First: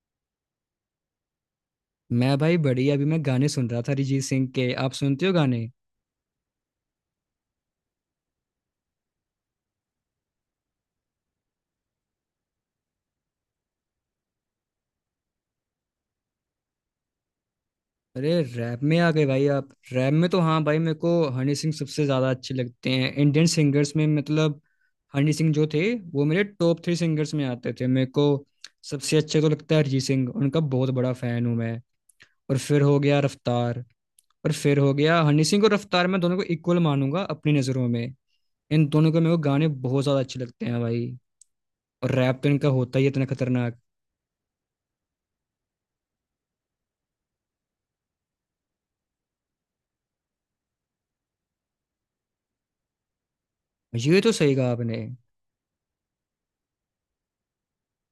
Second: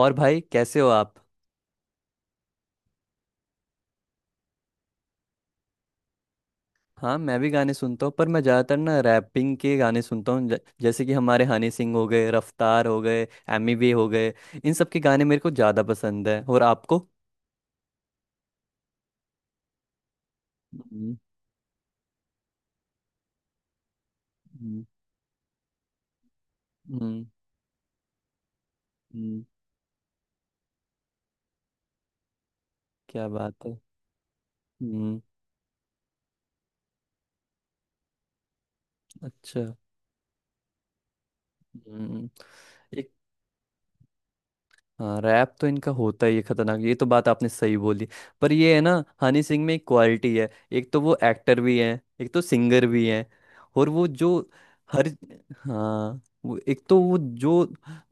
और भाई, कैसे हो आप? मैं भाई बढ़िया। अभी मैं गाने सुन रहा था अरिजीत सिंह के। आप सुनते हो गाने? हाँ, मैं भी गाने सुनता हूँ पर मैं ज़्यादातर ना रैपिंग के गाने सुनता हूँ। जैसे कि हमारे हनी सिंह हो गए, रफ्तार हो गए, एमी वे हो गए। इन सब के गाने मेरे को ज़्यादा पसंद है। और आपको? अरे रैप में आ गए भाई आप। रैप में तो हाँ भाई, मेरे को हम्म। हनी सिंह सबसे ज्यादा अच्छे लगते हैं इंडियन सिंगर्स में। हम्म। हनी सिंह जो थे, वो मेरे टॉप थ्री हम्म। सिंगर्स में आते थे। मेरे को सबसे अच्छे हम्म। तो लगता है अरिजीत सिंह, उनका बहुत बड़ा फैन हूँ मैं। और फिर हो गया क्या बात है। रफ्तार। और फिर हो गया हम्म। हनी सिंह और रफ्तार, मैं दोनों को इक्वल मानूंगा अपनी नज़रों में। इन दोनों के मेरे को अच्छा। गाने बहुत ज्यादा अच्छे लगते हैं भाई। और हम्म। रैप तो इनका होता ही है इतना खतरनाक। हाँ, रैप तो इनका होता ही है खतरनाक। ये तो बात आपने सही बोली। पर ये है ना, हनी सिंह में एक क्वालिटी है। एक तो वो एक्टर भी हैं, एक तो सिंगर भी हैं। और वो ये तो जो सही कहा आपने। हर हाँ, वो एक तो वो जो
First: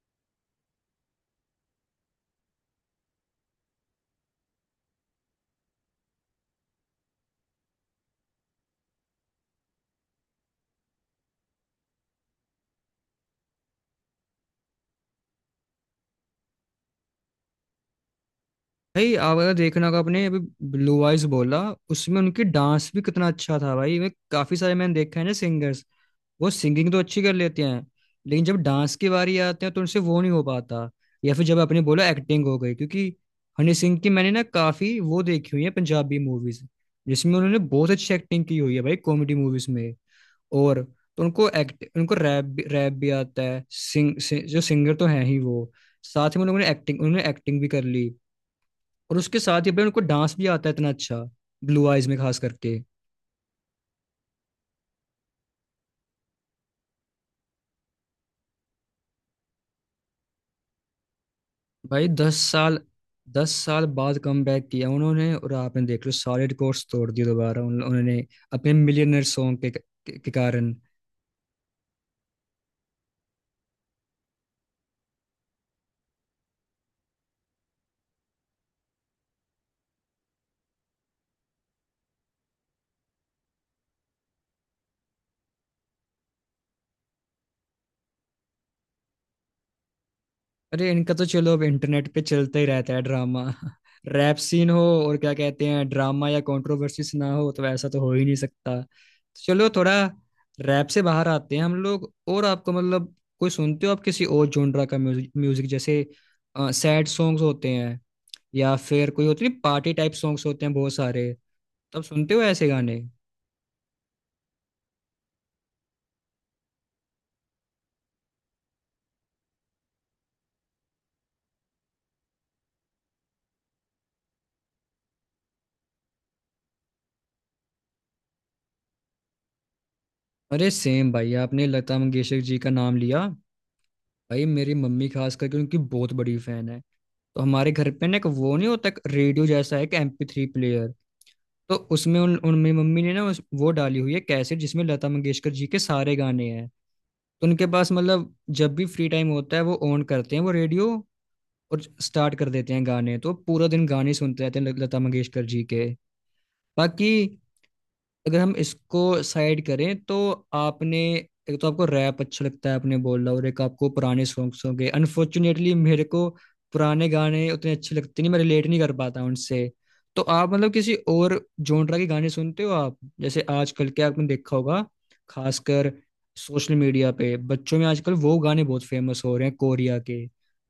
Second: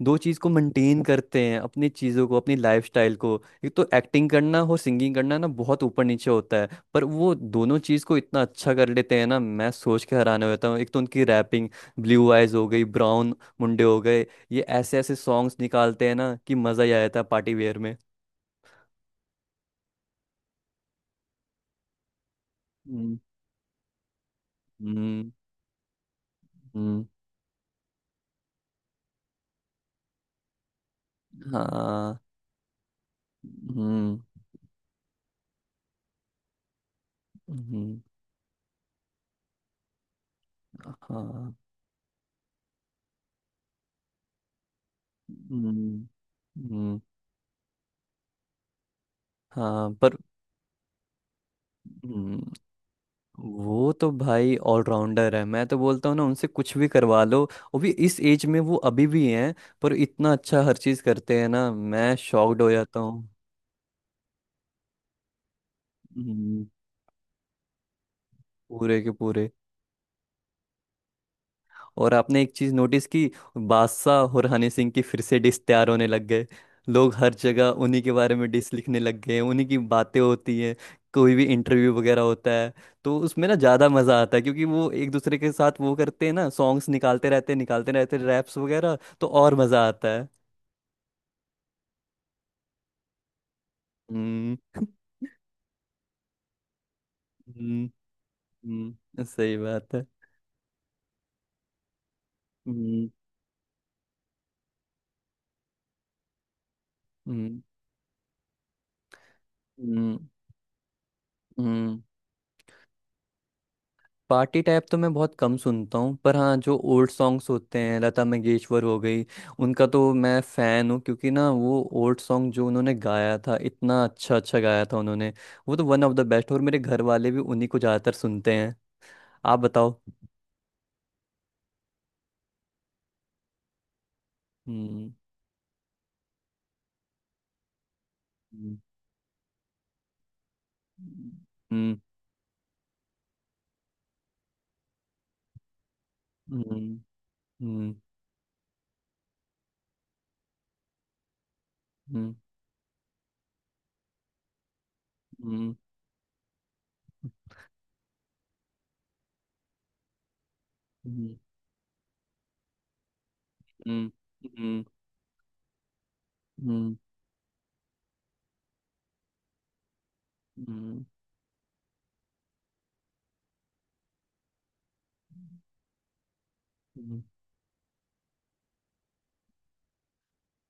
दो चीज़ को मेंटेन करते हैं, अपनी चीज़ों को, अपनी लाइफस्टाइल को। एक तो एक्टिंग करना और सिंगिंग करना ना बहुत ऊपर नीचे होता है पर वो दोनों चीज़ को इतना अच्छा कर लेते हैं ना, मैं सोच के हैरान हो जाता हूँ। एक तो उनकी रैपिंग, ब्लू आइज हो गई, ब्राउन मुंडे हो गए। ये ऐसे ऐसे सॉन्ग्स निकालते हैं ना कि मजा ही आ जाता है पार्टी वेयर में। भाई आप अगर देखना होगा, आपने अभी ब्लू आइज बोला, उसमें उनकी डांस भी हम्म। कितना अच्छा था। भाई वे काफी सारे मैंने देखा है हम्म। ना सिंगर्स, वो सिंगिंग तो हम्म। अच्छी कर लेते हैं लेकिन जब डांस की बारी आते हैं तो उनसे वो नहीं हो पाता। या फिर जब आपने बोला हाँ। एक्टिंग, हो गई क्योंकि हनी सिंह की हम्म। मैंने ना काफी वो देखी हुई है पंजाबी मूवीज, जिसमें उन्होंने बहुत हम्म। अच्छी एक्टिंग की हुई है भाई कॉमेडी मूवीज में। और तो उनको हाँ। एक्ट, उनको रैप भी आता है, जो सिंगर तो है ही हम्म। वो। साथ में उन्होंने हम्म। एक्टिंग उन्होंने एक्टिंग भी कर ली। और उसके साथ ही अपने हाँ, उनको पर डांस भी आता है इतना अच्छा, ब्लू आइज में खास हम्म। करके। वो तो भाई ऑलराउंडर है, मैं तो बोलता हूँ ना, उनसे कुछ भी करवा लो। वो भी इस एज में वो अभी भी हैं पर इतना अच्छा हर चीज़ करते हैं ना, भाई मैं दस शॉक्ड हो साल जाता हूँ। 10 साल बाद कम बैक किया उन्होंने और आपने देख लो सारे हम्म। रिकॉर्ड्स तोड़ दिए दोबारा उन्होंने अपने पूरे के मिलियनर पूरे। सॉन्ग के कारण। और आपने एक चीज नोटिस की, बादशाह और हनी सिंह की फिर से डिस तैयार होने लग गए। लोग हर जगह उन्हीं के बारे में डिस लिखने लग गए, उन्हीं की बातें होती हैं। कोई भी इंटरव्यू वगैरह होता है तो उसमें ना ज़्यादा मज़ा आता है क्योंकि वो एक दूसरे के साथ वो करते हैं ना, सॉन्ग्स निकालते रहते हैं, निकालते रहते हैं रैप्स वगैरह, तो और मज़ा आता है। अरे इनका तो चलो अब इंटरनेट पे चलता ही रहता है ड्रामा, रैप हम्म। सीन हो, और क्या कहते हैं, ड्रामा या कंट्रोवर्सीज ना हो तो हम्म। ऐसा तो हो ही नहीं सकता। तो सही चलो थोड़ा बात है। रैप से बाहर आते हैं हम लोग। और आपको हम्म। कोई सुनते हो आप किसी और जोनरा का म्यूजिक? म्यूजिक जैसे सैड सॉन्ग्स हम्म। होते हैं, या फिर कोई होती है पार्टी टाइप हम्म। सॉन्ग्स होते हैं बहुत सारे, हम्म। तब सुनते हो ऐसे गाने? पार्टी टाइप तो मैं बहुत कम सुनता हूँ पर हाँ, जो ओल्ड सॉन्ग्स होते हैं, लता मंगेशकर हो गई। उनका तो मैं फ़ैन हूँ क्योंकि ना वो ओल्ड सॉन्ग जो उन्होंने गाया था इतना अच्छा अच्छा गाया था उन्होंने। वो तो वन ऑफ द बेस्ट। और मेरे घर वाले भी उन्हीं को ज़्यादातर सुनते हैं। आप बताओ। अरे सेम भाई, आपने लता मंगेशकर जी का नाम लिया। भाई मेरी मम्मी हम्म। खास करके उनकी बहुत बड़ी फैन है। तो हमारे घर पे ना एक वो नहीं हम्म। होता, एक रेडियो जैसा है कि MP3 प्लेयर। तो हम्म। उसमें उन, उन मेरी मम्मी ने ना वो डाली हुई है कैसेट जिसमें लता मंगेशकर जी के सारे गाने हैं। तो उनके पास हम्म। जब भी फ्री टाइम होता है वो ऑन करते हैं वो रेडियो और हम्म। स्टार्ट कर देते हैं गाने, तो पूरा दिन गाने सुनते रहते हैं लता मंगेशकर जी हम्म। के। बाकी अगर हम इसको साइड करें तो आपने, हम्म। एक तो आपको रैप अच्छा लगता है आपने बोला, और एक आपको हम्म। पुराने हम्म। सॉन्ग्स हम्म। होंगे। अनफॉर्चुनेटली मेरे को हम्म। पुराने गाने उतने अच्छे लगते नहीं, मैं रिलेट नहीं कर पाता उनसे। तो आप किसी हम्म। और जॉनरा के गाने सुनते हो आप? जैसे आजकल के, आपने देखा होगा खासकर सोशल मीडिया हम्म। पे बच्चों में आजकल वो गाने बहुत फेमस हो रहे हैं कोरिया के,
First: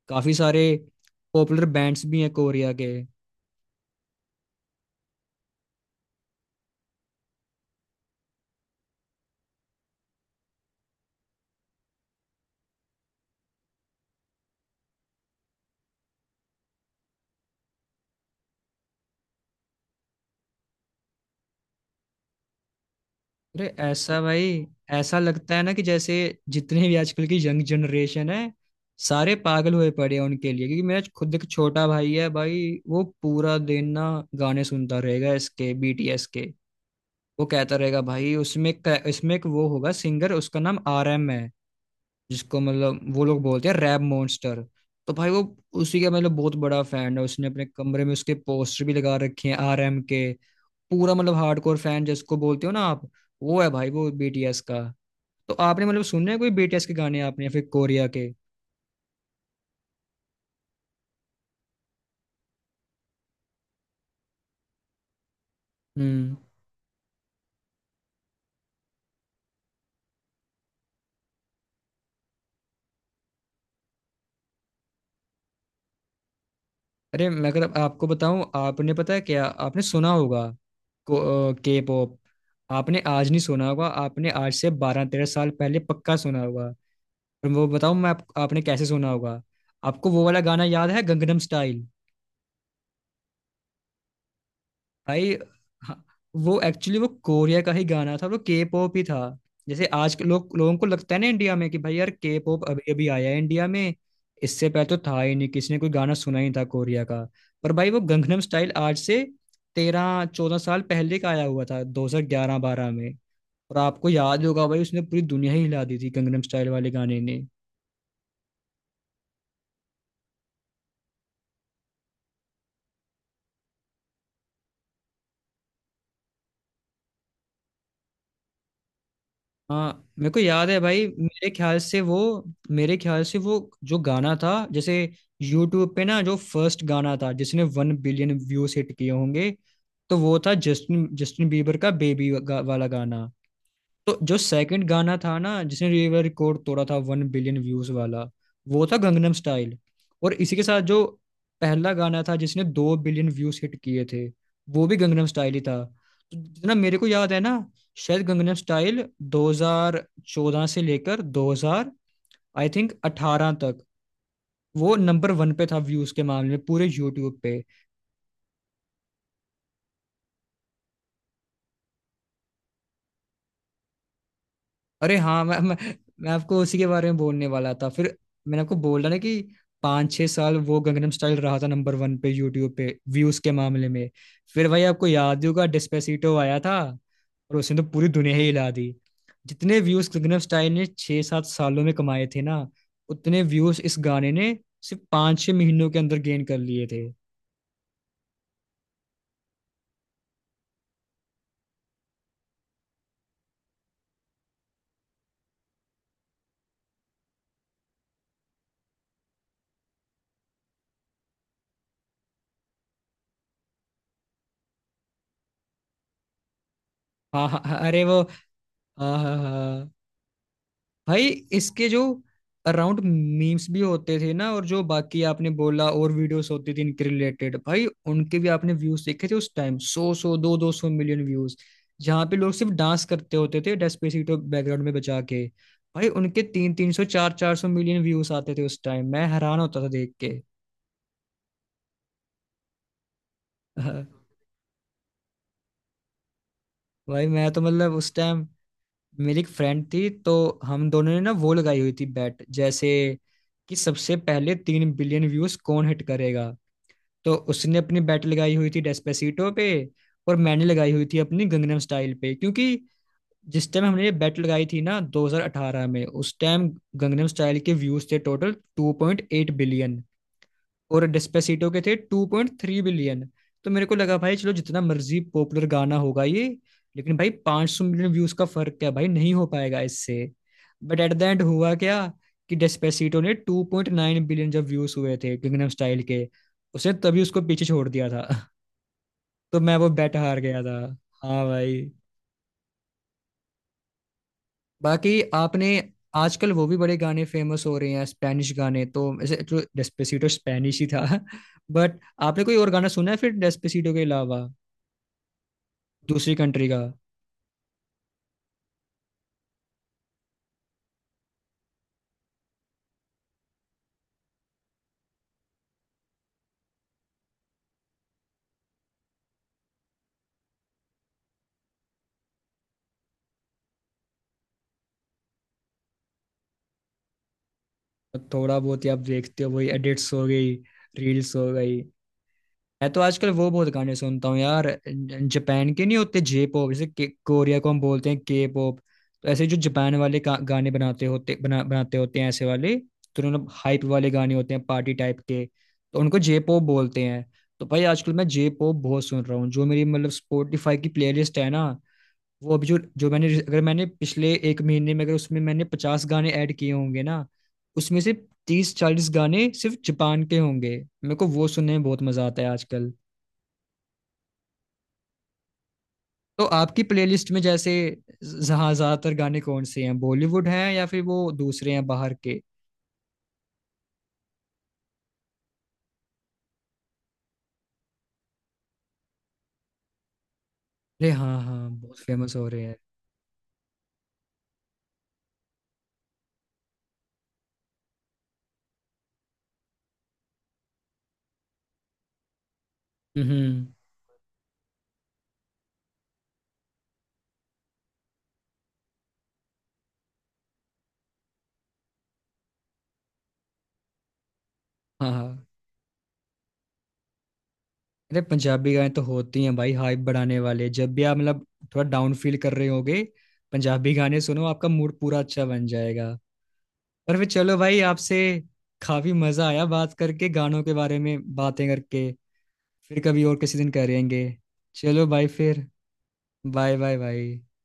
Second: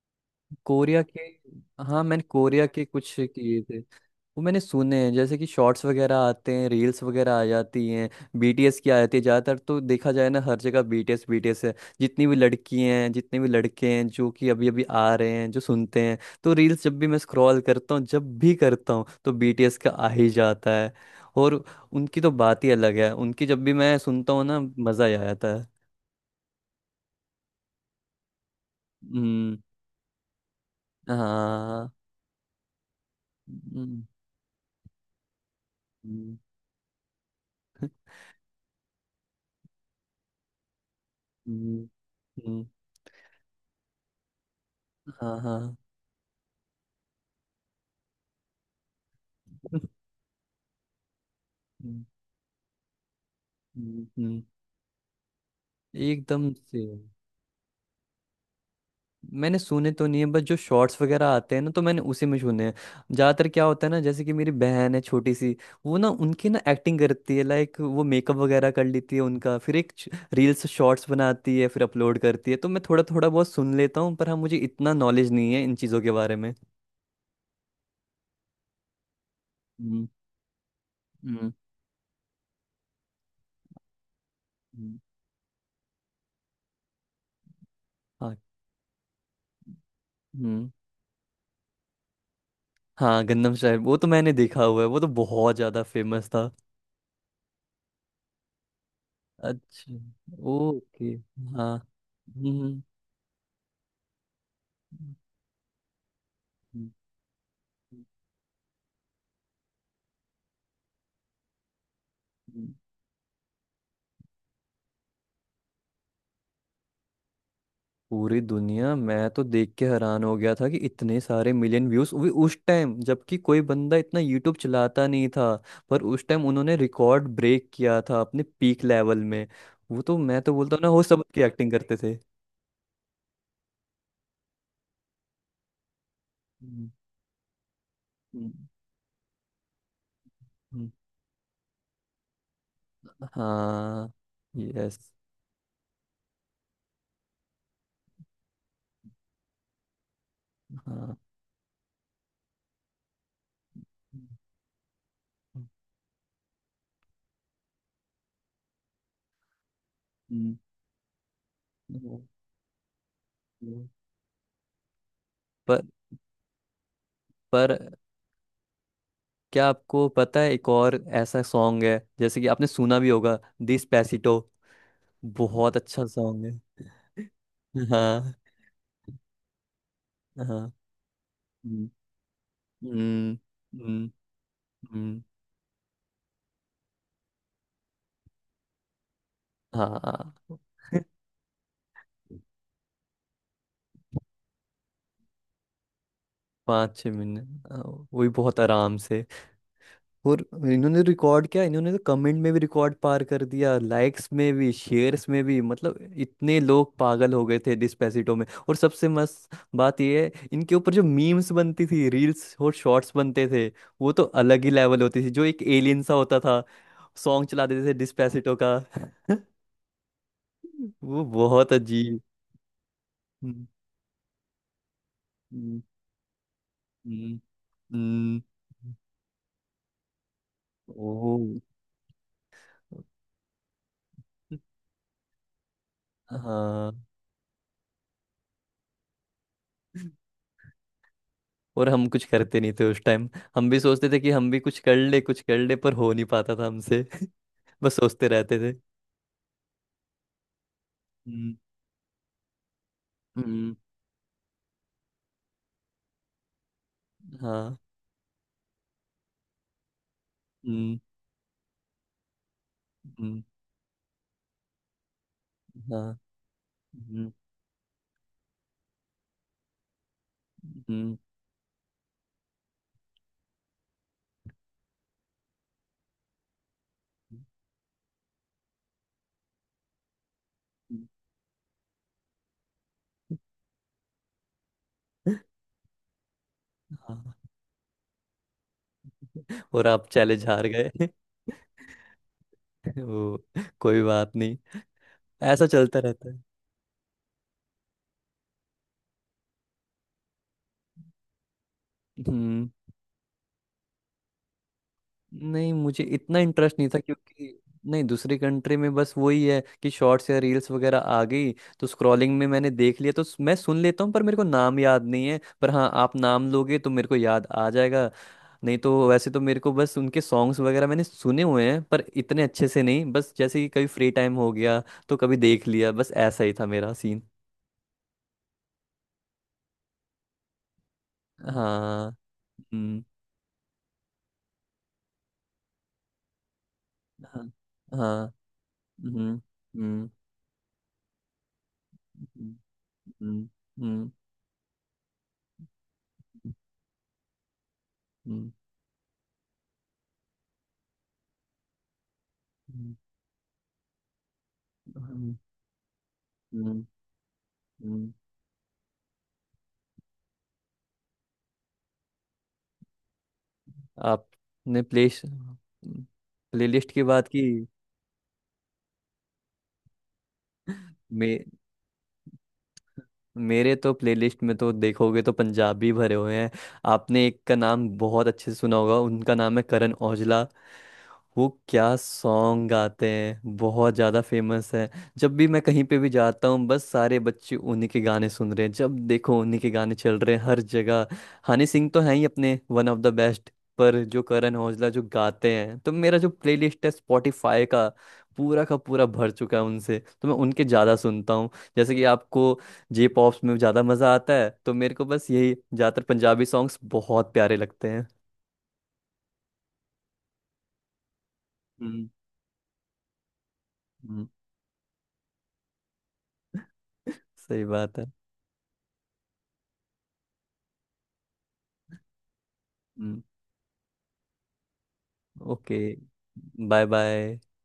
काफी सारे कोरिया के? पॉपुलर हाँ, बैंड्स भी मैंने हैं कोरिया कोरिया के के। कुछ किए थे। वो मैंने सुने हैं, जैसे कि शॉर्ट्स वगैरह आते हैं, रील्स वगैरह आ जाती हैं, बीटीएस की आ जाती है ज़्यादातर। तो देखा जाए ना, हर जगह बीटीएस बीटीएस है। जितनी भी लड़की हैं, जितने भी लड़के हैं जो कि अभी अभी आ रहे हैं जो सुनते हैं, तो रील्स जब भी मैं स्क्रॉल करता हूँ, जब भी करता हूँ तो बीटीएस का आ ही जाता है। और उनकी तो बात ही अलग है, उनकी जब अरे भी मैं ऐसा सुनता हूँ ना, भाई, मज़ा ही ऐसा आ जाता लगता है है। ना कि जैसे जितने भी आजकल की यंग जनरेशन है सारे हम्म। पागल हुए पड़े हैं उनके लिए। क्योंकि मेरा खुद एक छोटा हाँ। भाई है भाई, वो पूरा दिन हम्म। ना गाने सुनता रहेगा इसके बीटीएस हम्म। के। वो कहता रहेगा भाई उसमें इसमें एक वो होगा सिंगर, उसका नाम आरएम है, हम्म। जिसको हम्म। वो लोग बोलते हैं रैप मॉन्स्टर। तो भाई हाँ, वो हाँ। उसी का बहुत बड़ा फैन है, उसने अपने कमरे में उसके पोस्टर भी लगा रखे हैं आरएम के। पूरा हार्डकोर हम्म। फैन जिसको बोलते हो ना आप, वो है भाई हम्म। वो हम्म। बीटीएस का। तो आपने सुने हैं कोई एकदम से बीटीएस के गाने आपने या फिर कोरिया के? मैंने सुने तो नहीं है, बस जो शॉर्ट्स वगैरह आते हैं ना तो मैंने उसी में सुने हैं। ज्यादातर क्या होता है ना, जैसे कि मेरी बहन है छोटी सी, वो ना हम्म। उनकी ना एक्टिंग करती है, लाइक वो मेकअप वगैरह कर लेती है उनका, फिर एक रील्स शॉर्ट्स बनाती है, फिर अपलोड करती है। तो मैं थोड़ा थोड़ा बहुत सुन लेता हूँ पर हाँ, मुझे इतना नॉलेज नहीं है इन चीज़ों के बारे में। अरे मैं अगर आपको बताऊं, आपने पता है क्या, आपने हम्म। सुना होगा हम्म। के पॉप। आपने आज नहीं सुना होगा, आपने आज से हम्म। 12-13 साल पहले पक्का सुना होगा। और वो बताऊं मैं हाँ। आपने कैसे सुना होगा। आपको वो वाला गाना हम्म। याद है गंगनम स्टाइल? हाँ, गंदम साहब वो तो मैंने देखा हुआ है, वो तो भाई बहुत ज्यादा हाँ, फेमस था। वो एक्चुअली वो कोरिया का ही गाना था, वो के पॉप ही था। जैसे अच्छा। आज के लोगों को ओके। लगता है ना इंडिया में हाँ। कि भाई यार के पॉप हम्म। अभी अभी आया है इंडिया में, इससे पहले तो था ही नहीं, किसी ने कोई गाना सुना ही नहीं था हम्म। कोरिया का। पर भाई वो गंगनम स्टाइल आज से 13-14 साल पहले का आया हुआ था, 2011-12 में। और आपको याद होगा भाई उसने पूरी दुनिया ही हिला दी थी गंगनम स्टाइल वाले गाने ने। पूरी दुनिया, मैं तो देख के हैरान हो गया था कि इतने सारे मिलियन व्यूज भी उस टाइम, जबकि कोई बंदा इतना यूट्यूब चलाता नहीं था। पर उस टाइम उन्होंने रिकॉर्ड ब्रेक किया था अपने पीक लेवल में। वो हाँ तो मेरे को मैं तो याद बोलता है हूँ ना, हो भाई। सब की मेरे एक्टिंग ख्याल करते से वो थे। मेरे ख्याल से वो जो गाना था जैसे यूट्यूब पे ना जो फर्स्ट हम्म। गाना था जिसने वन बिलियन हम्म। व्यूज हिट किए होंगे, तो वो था हम्म। जस्टिन जस्टिन बीबर का बेबी वाला गाना। हाँ। तो जो सेकंड यस। गाना था ना जिसने ये रिकॉर्ड तोड़ा था वन बिलियन व्यूज वाला, वो था गंगनम स्टाइल। और इसी के साथ जो हाँ। पहला गाना था जिसने दो बिलियन व्यूज हिट किए थे हम्म। वो भी गंगनम स्टाइल ही था। तो जितना मेरे को याद है ना, शायद गंगनम स्टाइल हम्म। 2014 से लेकर 2000, हम्म। आई थिंक, 18 तक हम्म। वो नंबर वन पे था पर। व्यूज के मामले में पूरे यूट्यूब पे। पर क्या आपको पता है, एक और ऐसा सॉन्ग है जैसे कि आपने सुना भी होगा, डिस्पेसिटो। अरे हाँ, मैं, बहुत मैं अच्छा मैं सॉन्ग आपको उसी है। के बारे में बोलने वाला था फिर। हाँ। मैंने आपको बोला ना कि 5-6 साल हाँ वो गंगनम स्टाइल रहा था हम्म। नंबर वन पे यूट्यूब पे हम्म। व्यूज के मामले हम्म। में। फिर भाई आपको हम्म। याद ही होगा डिस्पेसिटो आया था, और उसने तो पूरी दुनिया ही हिला दी। जितने व्यूज हाँ, गंगनम स्टाइल ने 6-7 सालों में कमाए थे ना, उतने व्यूज इस गाने ने सिर्फ 5-6 महीनों के अंदर गेन कर लिए पाँच थे। छः मिनट, हाँ, वो भी बहुत आराम से। और इन्होंने रिकॉर्ड किया, इन्होंने तो कमेंट में भी रिकॉर्ड पार कर दिया, लाइक्स में भी, शेयर्स में भी। मतलब इतने लोग पागल हो गए थे डिस्पेसिटो में। और सबसे मस्त बात ये है, इनके ऊपर जो मीम्स बनती थी, रील्स और शॉर्ट्स बनते थे, वो तो अलग ही लेवल होती थी, जो एक एलियन सा होता था, हाँ सॉन्ग हाँ चला हाँ, देते थे अरे वो, डिस्पेसिटो का। हाँ हाँ हाँ, वो भाई बहुत इसके जो अजीब। अराउंड मीम्स हम्म। भी होते थे ना और जो बाकी आपने हम्म। बोला और वीडियोस होती थी इनके हम्म। रिलेटेड भाई, उनके हम्म। भी आपने व्यूज देखे थे उस टाइम, सौ सौ दो दो सौ ओ। मिलियन व्यूज, जहाँ पे लोग सिर्फ डांस करते होते थे डेस्पेसिटो बैकग्राउंड में बजा के। भाई उनके तीन तीन हाँ, सौ चार चार सौ मिलियन व्यूज आते थे उस टाइम, मैं हैरान होता था देख के और हम कुछ करते नहीं थे उस टाइम। हम भी हाँ, सोचते थे कि हम भी कुछ कर ले, कुछ कर ले पर हो नहीं पाता था हमसे। भाई मैं तो बस उस सोचते टाइम रहते थे। मेरी एक फ्रेंड थी, तो हम दोनों ने ना वो हम्म। लगाई हुई थी बैट जैसे हम्म। कि सबसे पहले 3 बिलियन व्यूज कौन हिट करेगा। तो उसने हाँ। अपनी बेट लगाई हुई थी डेस्पेसीटो पे, और मैंने लगाई हम्म। हुई थी अपनी गंगनम स्टाइल पे। क्योंकि हम्म। जिस टाइम हमने ये बेट लगाई थी ना 2018 में, हाँ। उस टाइम गंगनम हम्म। स्टाइल के व्यूज थे टोटल 2.8 बिलियन और हम्म। डेस्पेसिटो के थे 2.3 बिलियन। तो मेरे को लगा भाई चलो जितना मर्जी पॉपुलर गाना होगा ये, लेकिन भाई 500 मिलियन व्यूज का फर्क क्या भाई नहीं हो पाएगा इससे। बट हम्म। एट द एंड हुआ क्या कि डेस्पेसिटो ने 2.9 बिलियन जब व्यूज हुए थे किंगडम स्टाइल के, उसने तभी उसको हाँ। पीछे छोड़ दिया था तो मैं और वो आप बेट हार चैलेंज गया हार था। गए। हाँ भाई। वो, कोई बात नहीं। बाकी ऐसा आपने, चलता रहता है। आजकल वो भी बड़े गाने फेमस हो रहे हैं स्पेनिश गाने। तो ऐसे तो डेस्पेसिटो स्पेनिश ही था बट आपने कोई और हम्म। गाना सुना है फिर डेस्पेसिटो के अलावा, नहीं, मुझे दूसरी इतना कंट्री इंटरेस्ट का? नहीं था, क्योंकि नहीं, दूसरी कंट्री में बस वही है कि शॉर्ट्स या रील्स वगैरह आ गई, तो स्क्रॉलिंग में मैंने देख लिया तो मैं सुन लेता हूँ, पर मेरे को नाम याद नहीं है। पर हाँ, आप नाम लोगे तो मेरे को याद आ जाएगा। नहीं तो वैसे तो मेरे को बस उनके सॉन्ग्स वगैरह मैंने सुने हुए हैं, पर इतने अच्छे से नहीं, बस जैसे कि कभी फ्री टाइम हो गया तो कभी देख लिया, बस ऐसा ही था मेरा सीन। थोड़ा बहुत ही आप देखते हो, वही एडिट्स हो गई, रील्स हो गई। हाँ। मैं तो हम्म। आजकल वो बहुत गाने सुनता हूँ यार, जापान के नहीं होते जे पॉप, जैसे हाँ। कोरिया को हम बोलते हैं हाँ। के पॉप, तो हम्म। ऐसे जो जापान हम्म। वाले गाने बनाते होते हैं ऐसे हम्म। वाले, तो उन्होंने हम्म। हाइप वाले हम्म। गाने होते हैं पार्टी टाइप के, तो उनको जे पॉप बोलते हैं। तो भाई आजकल मैं जे हम्म। पॉप बहुत सुन रहा हूँ। जो मेरी स्पॉटिफाई की प्लेलिस्ट है ना, वो अभी जो हम्म। जो मैंने अगर मैंने पिछले एक महीने में अगर हम्म। उसमें मैंने 50 गाने ऐड किए हम्म। होंगे ना, उसमें से हम्म। 30-40 गाने सिर्फ जापान के होंगे। मेरे को वो सुनने में बहुत मजा आता है आजकल। आपने प्ले तो आपकी प्लेलिस्ट की बात प्लेलिस्ट में की। जैसे, जहाँ ज्यादातर गाने कौन से हैं, बॉलीवुड हैं या फिर वो मे, दूसरे हैं बाहर के? मेरे तो प्लेलिस्ट में तो देखोगे तो पंजाबी भरे हुए हैं। आपने एक का नाम बहुत अच्छे से सुना होगा, उनका नाम है करण औजला। अरे हाँ वो हाँ, क्या बहुत फेमस हो रहे सॉन्ग हैं। गाते हैं, बहुत ज़्यादा फेमस है। जब भी मैं कहीं पे भी जाता हूँ, बस सारे बच्चे उन्हीं के गाने सुन रहे हैं, जब देखो उन्हीं के गाने चल रहे हैं हर जगह। हनी सिंह तो हैं ही अपने वन ऑफ द बेस्ट, हम्म। पर जो करण औजला जो गाते हैं, तो मेरा जो प्लेलिस्ट है स्पॉटिफाई का, पूरा का पूरा भर चुका है उनसे, तो मैं उनके ज़्यादा सुनता हूँ। जैसे कि आपको जे पॉप्स में ज़्यादा मज़ा आता है, तो मेरे को हाँ हाँ। बस यही, ज़्यादातर पंजाबी सॉन्ग्स बहुत प्यारे लगते हैं। अरे पंजाबी गाने तो होती हैं भाई हाइप बढ़ाने वाले, जब भी आप थोड़ा हम्म। डाउन फील कर रहे होगे, पंजाबी गाने हम्म, सुनो, आपका मूड पूरा अच्छा बन जाएगा। पर फिर चलो सही भाई बात है। आपसे काफी मजा आया, बात करके गानों के बारे में बातें करके। फिर हम्म। कभी और किसी दिन करेंगे। चलो भाई फिर, okay. Bye bye bye bye. भाई।